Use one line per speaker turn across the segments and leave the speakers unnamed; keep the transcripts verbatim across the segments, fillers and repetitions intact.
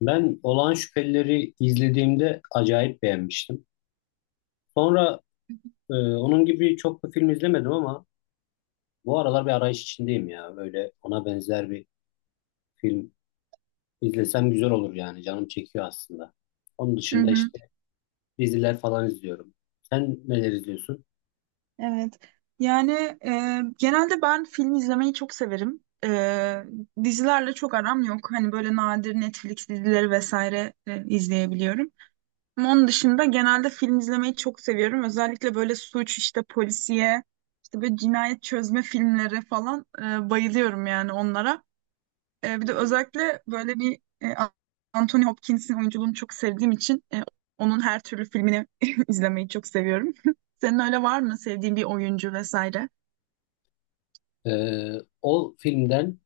Ben Olağan Şüphelileri izlediğimde acayip beğenmiştim. Sonra e, onun gibi çok da film izlemedim ama bu aralar bir arayış içindeyim ya. Böyle ona benzer bir film izlesem güzel olur yani. Canım çekiyor aslında. Onun
Hı
dışında
hı,
işte diziler falan izliyorum. Sen neler izliyorsun?
evet. Yani e, genelde ben film izlemeyi çok severim. E, dizilerle çok aram yok. Hani böyle nadir Netflix dizileri vesaire e, izleyebiliyorum. Ama onun dışında genelde film izlemeyi çok seviyorum. Özellikle böyle suç, işte polisiye, işte böyle cinayet çözme filmleri falan e, bayılıyorum yani onlara. E, bir de
Hmm.
özellikle böyle bir e, Anthony Hopkins'in oyunculuğunu çok sevdiğim için e, onun her türlü filmini izlemeyi çok seviyorum. Senin öyle var mı sevdiğin bir oyuncu vesaire?
E, O filmden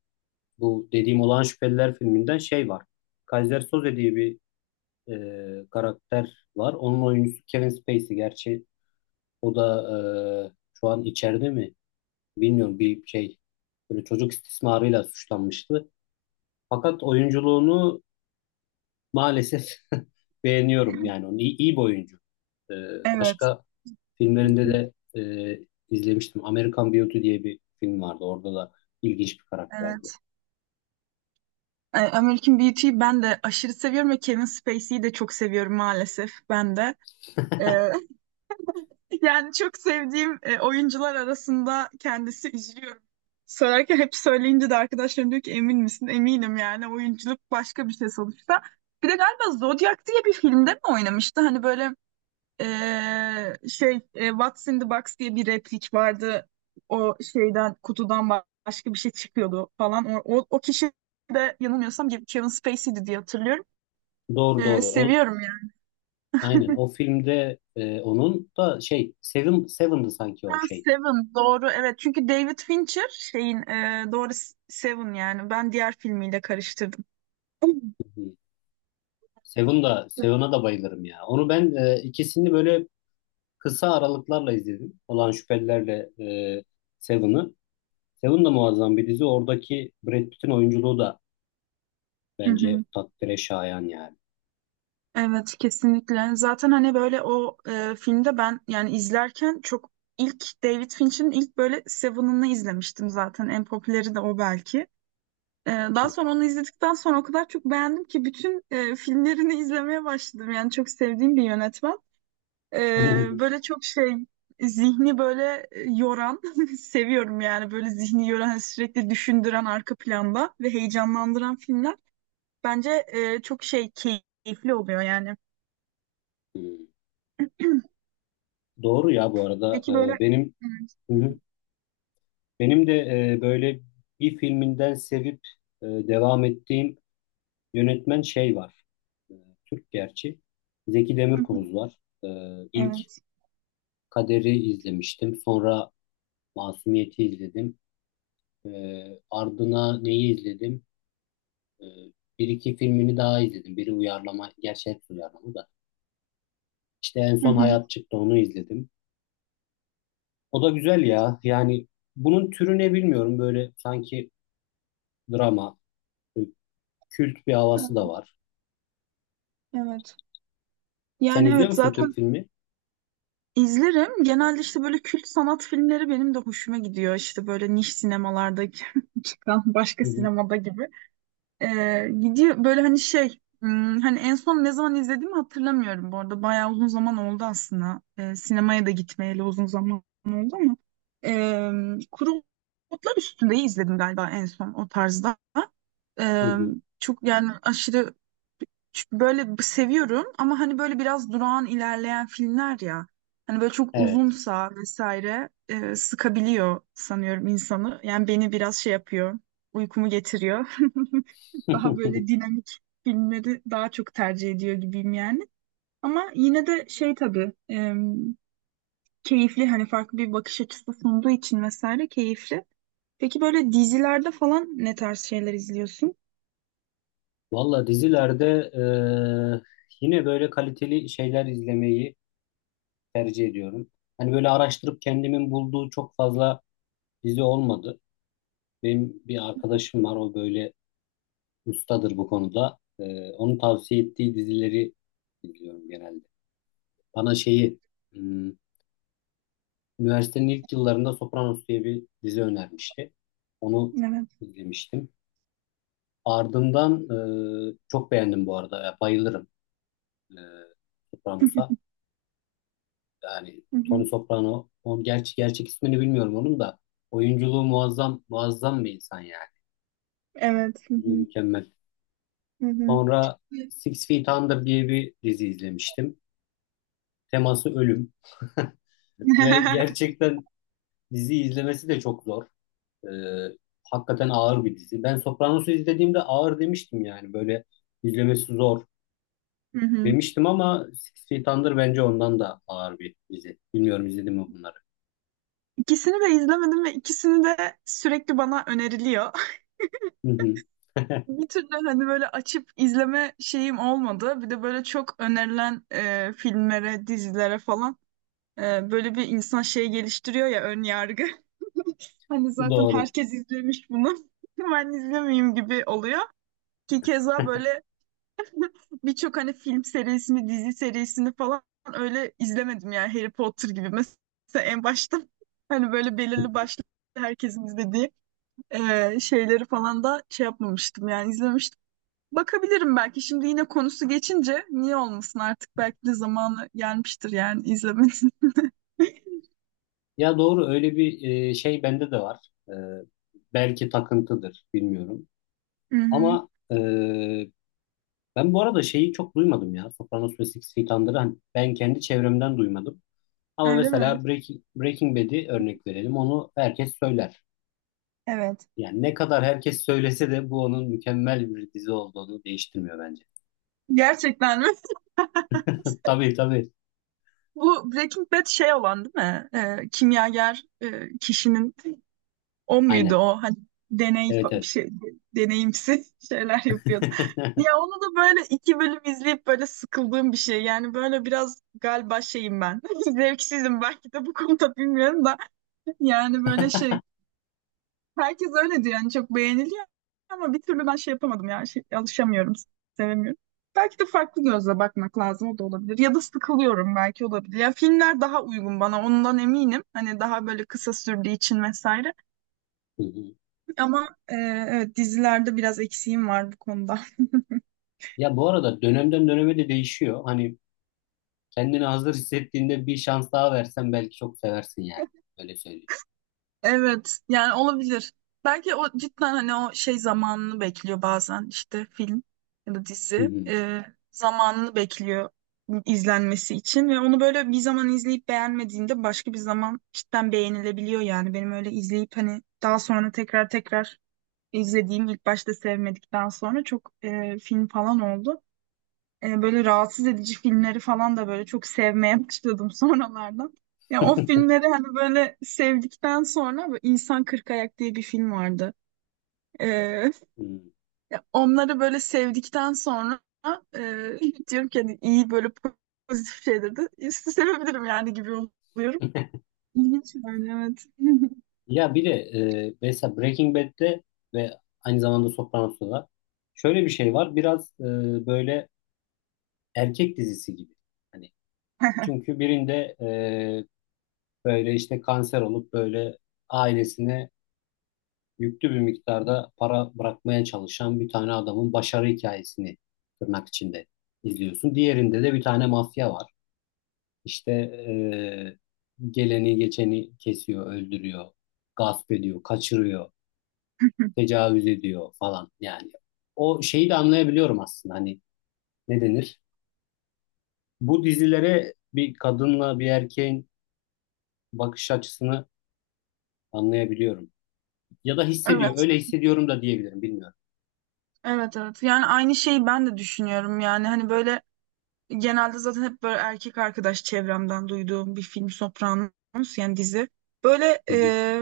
bu dediğim Olağan Şüpheliler filminden şey var. Kaiser Soze diye bir e, karakter var. Onun oyuncusu Kevin Spacey. Gerçi O da e, şu an içeride mi? Bilmiyorum bir şey, böyle çocuk istismarıyla suçlanmıştı. Fakat oyunculuğunu maalesef beğeniyorum yani, onu iyi, iyi bir oyuncu. E,
Evet.
Başka
Hı
filmlerinde
hı.
de e, izlemiştim. American Beauty diye bir film vardı. Orada da ilginç bir karakterdi.
Evet. E, American Beauty'yi ben de aşırı seviyorum ve Kevin Spacey'yi de çok seviyorum maalesef ben de. E, Yani çok sevdiğim e, oyuncular arasında kendisi üzülüyorum. Söylerken hep söyleyince de arkadaşlarım diyor ki emin misin? Eminim yani oyunculuk başka bir şey sonuçta. Bir de galiba Zodiac diye bir filmde mi oynamıştı? Hani böyle e, şey e, What's in the Box diye bir replik vardı. O şeyden kutudan ba- başka bir şey çıkıyordu falan. O, o, o kişi de yanılmıyorsam Kevin Spacey'di diye hatırlıyorum.
Doğru
E,
doğru. O,
seviyorum
aynen o filmde e, onun da şey Seven Seven'dı sanki
Ha,
o şey.
Seven doğru evet çünkü David Fincher şeyin e, doğru Seven yani ben diğer filmiyle karıştırdım.
Seven da, Seven'a da bayılırım ya. Onu ben, e, ikisini böyle kısa aralıklarla izledim. Olan Şüphelilerle e, Seven'ı. Seven da muazzam bir dizi. Oradaki Brad Pitt'in oyunculuğu da
Hı
bence
hı.
takdire şayan yani.
Evet kesinlikle, zaten hani böyle o e, filmde ben yani izlerken çok ilk David Fincher'ın ilk böyle Seven'ını izlemiştim, zaten en popüleri de o belki. E, daha sonra onu izledikten sonra o kadar çok beğendim ki bütün e, filmlerini izlemeye başladım yani çok sevdiğim bir yönetmen. Ee, böyle çok şey zihni böyle e, yoran seviyorum yani böyle zihni yoran hani sürekli düşündüren arka planda ve heyecanlandıran filmler bence e, çok şey keyifli oluyor yani.
Doğru ya bu arada.
Peki böyle.
E, benim
Evet.
Hı hı. Benim de e, böyle bir filminden sevip e, devam ettiğim yönetmen şey var. E, Türk gerçi. Zeki
Hı hı.
Demirkubuz var. E, ilk
Evet.
Kader'i izlemiştim. Sonra Masumiyet'i izledim. Ee, ardına neyi izledim? Ee, Bir iki filmini daha izledim. Biri uyarlama, gerçi hepsi uyarlama da. İşte en
Hı
son
hı.
Hayat çıktı, onu izledim. O da güzel ya. Yani bunun türü ne bilmiyorum. Böyle sanki drama, kült bir havası da var.
Evet.
Sen
Yani
izliyor
evet,
musun Türk
zaten
filmi?
izlerim. Genelde işte böyle kült sanat filmleri benim de hoşuma gidiyor. İşte böyle niş sinemalardaki çıkan başka
Hı hı.
sinemada gibi. Ee, gidiyor böyle hani şey, hmm, hani en son ne zaman izlediğimi hatırlamıyorum bu arada, bayağı uzun zaman oldu aslında. Ee, sinemaya da gitmeyeli uzun zaman oldu ama ee, Kuru Otlar Üstünde'yi izledim galiba en son o tarzda.
Hı
Ee,
hı.
Çok yani, aşırı çünkü böyle b- seviyorum, ama hani böyle biraz durağan ilerleyen filmler ya. Hani böyle çok
Evet.
uzunsa vesaire e, sıkabiliyor sanıyorum insanı. Yani beni biraz şey yapıyor, uykumu getiriyor. Daha böyle dinamik filmleri daha çok tercih ediyor gibiyim yani. Ama yine de şey tabii e, keyifli, hani farklı bir bakış açısı sunduğu için vesaire keyifli. Peki böyle dizilerde falan ne tarz şeyler izliyorsun?
Valla dizilerde eee, yine böyle kaliteli şeyler izlemeyi tercih ediyorum. Hani böyle araştırıp kendimin bulduğu çok fazla dizi olmadı. Benim bir arkadaşım var, o böyle ustadır bu konuda. Ee, onun tavsiye ettiği dizileri izliyorum genelde. Bana şeyi, hmm, üniversitenin ilk yıllarında Sopranos diye bir dizi önermişti. Onu
Evet.
izlemiştim. Ardından, e, çok beğendim bu arada. Ya, bayılırım e, Sopranos'a. Yani
Hı hı.
Tony Soprano, onun gerçi gerçek ismini bilmiyorum onun da. Oyunculuğu muazzam, muazzam bir insan yani.
Evet. Hı
Oyunculuğu
hı.
Mükemmel.
Hı hı.
Sonra Six Feet Under diye bir dizi izlemiştim. Teması ölüm. Ve gerçekten dizi izlemesi de çok zor. Ee, Hakikaten ağır bir dizi. Ben Sopranos'u izlediğimde ağır demiştim, yani böyle izlemesi zor
Hı hı.
demiştim, ama Six Feet Under bence ondan da ağır bir dizi. Bilmiyorum izledim mi bunları.
İkisini de izlemedim ve ikisini de sürekli bana öneriliyor.
Hı hı.
Bir türlü hani böyle açıp izleme şeyim olmadı. Bir de böyle çok önerilen e, filmlere, dizilere falan, Ee, böyle bir insan şey geliştiriyor ya, ön yargı. Hani zaten
Doğru.
herkes izlemiş bunu. Ben izlemeyeyim gibi oluyor. Ki keza böyle birçok hani film serisini, dizi serisini falan öyle izlemedim yani, Harry Potter gibi. Mesela en başta hani böyle belirli başlı herkesin izlediği e, şeyleri falan da şey yapmamıştım yani, izlemiştim. Bakabilirim belki şimdi, yine konusu geçince niye olmasın, artık belki de zamanı gelmiştir yani, izlemesin.
Ya doğru, öyle bir e, şey bende de var. E, belki takıntıdır bilmiyorum.
Hı hı.
Ama e, ben bu arada şeyi çok duymadım ya. Sopranos ve Six Feet Under'ı hani ben kendi çevremden duymadım. Ama
Öyle mi?
mesela Breaking, Breaking Bad'i örnek verelim. Onu herkes söyler.
Evet.
Yani ne kadar herkes söylese de bu onun mükemmel bir dizi olduğunu değiştirmiyor bence.
Gerçekten mi?
Tabii tabii.
Bu Breaking Bad şey olan değil mi? Ee, kimyager e, kişinin o muydu
Aynen.
o, hani deney
Evet
fa- bir
evet.
şey deneyimsi şeyler yapıyordu. Ya onu da böyle iki bölüm izleyip böyle sıkıldığım bir şey. Yani böyle biraz galiba şeyim ben. Zevksizim belki de bu konuda, bilmiyorum da. Yani böyle şey, herkes öyle diyor yani, çok beğeniliyor ama bir türlü ben şey yapamadım yani, şey, alışamıyorum, sevemiyorum. Belki de farklı gözle bakmak lazım, o da olabilir. Ya da sıkılıyorum belki, olabilir. Ya filmler daha uygun bana ondan eminim. Hani daha böyle kısa sürdüğü için vesaire.
Hı hı.
Ama e, evet, dizilerde biraz eksiğim var bu konuda.
Ya bu arada dönemden döneme de değişiyor. Hani kendini hazır hissettiğinde bir şans daha versen belki çok seversin yani. Öyle söyleyeyim.
Evet yani, olabilir. Belki o cidden hani o şey zamanını bekliyor, bazen işte film ya da
Hı
dizi
hı.
e, zamanını bekliyor izlenmesi için, ve onu böyle bir zaman izleyip beğenmediğinde başka bir zaman cidden beğenilebiliyor yani. Benim öyle izleyip hani daha sonra tekrar tekrar izlediğim, ilk başta sevmedikten sonra çok e, film falan oldu. E, böyle rahatsız edici filmleri falan da böyle çok sevmeye başladım sonralardan. Ya o filmleri hani böyle sevdikten sonra, böyle İnsan Kırk Ayak diye bir film vardı. E,
Hı.
Ya onları böyle sevdikten sonra e, diyorum ki hani iyi böyle pozitif şeyleri de iste- sevebilirim yani gibi oluyorum. İlginç yani, evet.
Ya bir de e, mesela Breaking Bad'de ve aynı zamanda Sopranos'ta da şöyle bir şey var. Biraz e, böyle erkek dizisi gibi. Hani Çünkü birinde e, böyle işte kanser olup böyle ailesine yüklü bir miktarda para bırakmaya çalışan bir tane adamın başarı hikayesini, tırnak içinde, izliyorsun. Diğerinde de bir tane mafya var. İşte e, geleni geçeni kesiyor, öldürüyor, gasp ediyor, kaçırıyor, tecavüz ediyor falan yani. O şeyi de anlayabiliyorum aslında. Hani ne denir? Bu dizilere bir kadınla bir erkeğin bakış açısını anlayabiliyorum. Ya da hissediyor.
Evet,
Öyle hissediyorum da diyebilirim. Bilmiyorum.
evet, evet. Yani aynı şeyi ben de düşünüyorum. Yani hani böyle genelde zaten hep böyle erkek arkadaş çevremden duyduğum bir film Sopranos, yani dizi. Böyle
Hı hı,
e,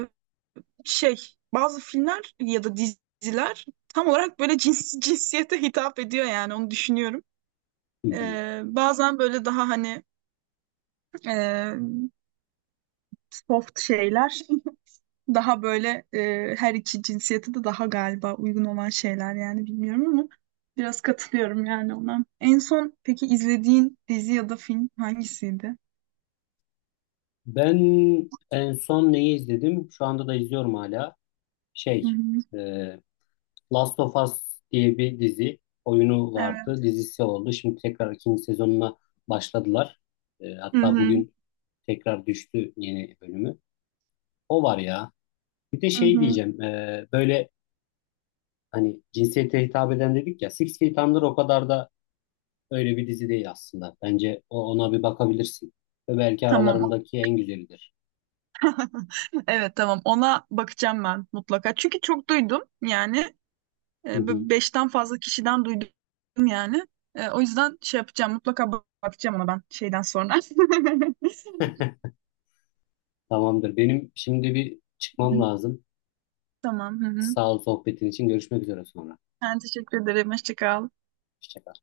şey, bazı filmler ya da diziler tam olarak böyle cins, cinsiyete hitap ediyor yani, onu düşünüyorum.
hı hı.
E, bazen böyle daha hani e, soft şeyler daha böyle e, her iki cinsiyete de daha galiba uygun olan şeyler yani, bilmiyorum ama biraz katılıyorum yani ona. En son peki izlediğin dizi ya da film hangisiydi?
Ben en son neyi izledim? Şu anda da izliyorum hala.
Hı
Şey,
hı.
e, Last of Us diye bir dizi, oyunu
Evet.
vardı. Dizisi oldu. Şimdi tekrar ikinci sezonuna başladılar. E,
Hı
hatta
hı,
bugün tekrar düştü yeni bölümü. O var ya. Bir de
hı
şey
hı.
diyeceğim, e, böyle hani cinsiyete hitap eden dedik ya. Six Feet Under o kadar da Öyle bir dizi değil aslında. Bence o, ona bir bakabilirsin. Ve belki
Tamam.
aralarındaki en güzelidir.
Evet tamam. Ona bakacağım ben mutlaka. Çünkü çok duydum yani.
Hı
E, bu
hı.
beşten fazla kişiden duydum yani. E, o yüzden şey yapacağım. Mutlaka bak- bakacağım ona ben şeyden sonra.
Tamamdır. Benim şimdi bir çıkmam lazım.
Tamam. Hı hı.
Sağ ol sohbetin için. Görüşmek üzere sonra.
Ben teşekkür ederim. Hoşça kal.
Hoşça kal.